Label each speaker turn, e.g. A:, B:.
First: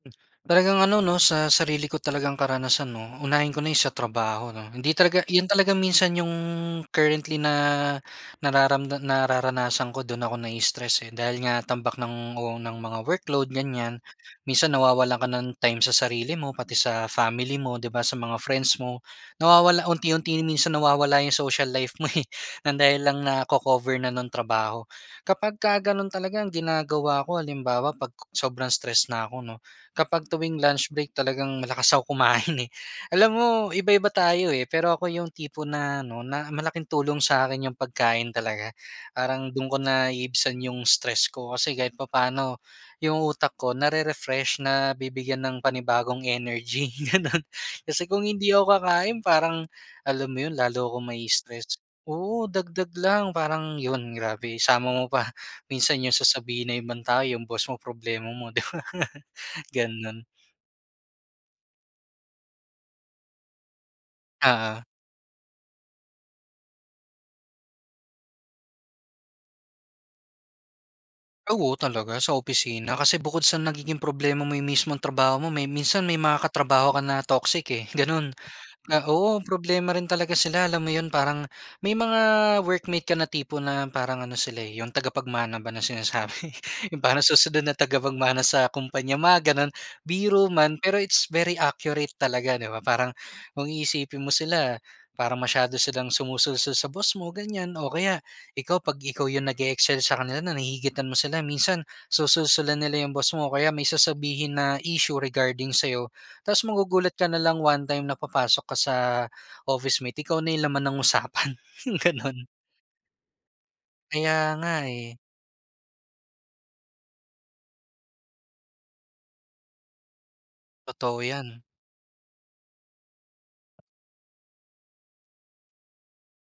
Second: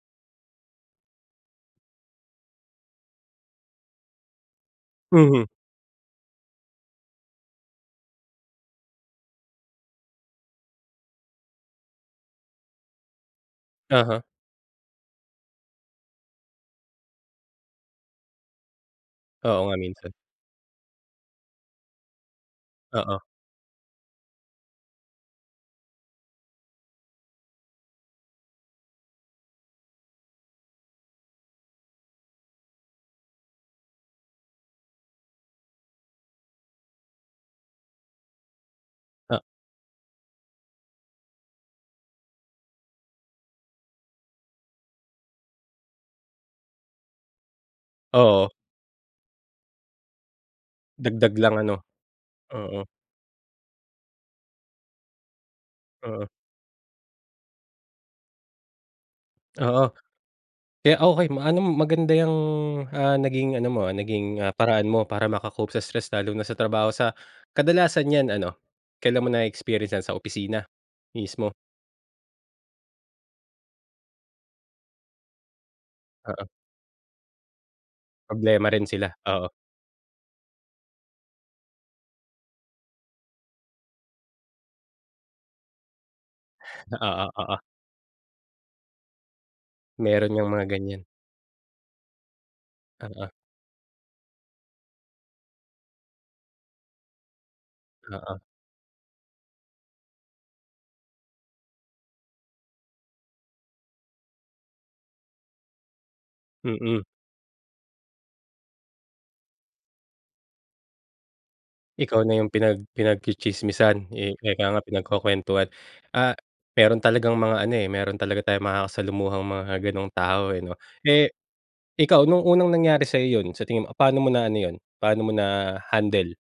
A: Talagang ano 'no, sa sarili ko talagang karanasan 'no, unahin ko na yung sa trabaho 'no. Hindi talaga yun
B: Mhm.
A: talaga minsan yung currently na nararamda nararanasan ko, do'n ako na-i-stress eh. Dahil nga tambak ng o ng mga workload ganyan,
B: Uh-huh.
A: minsan nawawalan ka ng time sa sarili mo, pati sa family mo, 'di ba, sa mga friends mo.
B: Oo nga
A: Nawawala
B: minsan.
A: unti-unti minsan nawawala yung social life mo, eh, ng dahil
B: Oo.
A: lang nako-cover na ng trabaho. Kapagka ganon talaga ang ginagawa ko, halimbawa 'pag sobrang stress na ako 'no, kapag tuwing lunch break talagang malakas ako kumain eh. Alam mo, iba-iba tayo eh, pero ako yung tipo na ano, na malaking tulong sa'kin yung pagkain talaga.
B: Ha
A: Parang do'n ko naiibsan yung stress ko, kasi kahit papaano yung utak ko, na-re-refresh, nabibigyan ng panibagong energy, gano'n. Kasi kung
B: Oo.
A: hindi ako kakain, parang alam mo yun, lalo akong
B: Dagdag lang ano?
A: ma-i-stress. Oo,
B: Oo.
A: dagdag lang. Parang yun grabe, isama mo pa, minsan yung
B: Oo.
A: sasabihin ng ibang tao, yung boss mo, problema mo, 'di ba?
B: Oo.
A: Ganon.
B: Kaya okey ma ano, maganda yang, ah, naging ano mo, ah, naging, ah,
A: Oo.
B: paraan mo para maka-cope sa stress, lalo na sa trabaho sa kadalasan yan ano, kailan mo na-experience yan sa opisina? Mismo?
A: Oo, talaga sa opisina, kasi bukod sa nagiging problema mo yung mismong trabaho mo, may minsan may mga
B: Oo.
A: katrabaho ka na toxic eh, ganun.
B: Problema rin
A: Na
B: sila,
A: oo,
B: oo.
A: problema rin talaga sila, alam mo yun? Parang may mga workmate ka na tipo na parang ano sila, eh, yung tagapagmana ba na sinasabi. Yung parang
B: Oo, oo.
A: susunod na tagapagmana sa kumpanya, mga ganon.
B: Meron ngang
A: Biro
B: mga
A: man pero
B: ganyan.
A: it's very accurate talaga, 'di ba? Parang
B: Oo.
A: kung iisipin mo sila, parang masyado silang sumusulsol sa boss mo, ganyan. O kaya,
B: Oo.
A: ikaw 'pag ikaw yung nag-e-excel sa kanila na nahihigitan mo sila, minsan susulsulan nila yung boss mo o kaya may sasabihin na issue regarding sa'yo. Ta's
B: Mm.
A: magugulat ka nalang one time na papasok ka sa office mo, ikaw na yung laman ng usapan,
B: Ikaw na
A: ganun.
B: yung pinag pinag-tsi-tsismisan, eh,
A: Kaya
B: ika
A: nga
B: nga
A: eh.
B: pinagkukuwentuhan. Ah, meron talagang mga ano, eh, meron talaga tayong makakasalamuhang mga ganung tao, eh, 'no?
A: Totoo
B: Eh
A: yan.
B: ikaw, no'ng unang nangyari sa'yo yun sa tingin mo, paano mo na ano yun, paano mo na handle?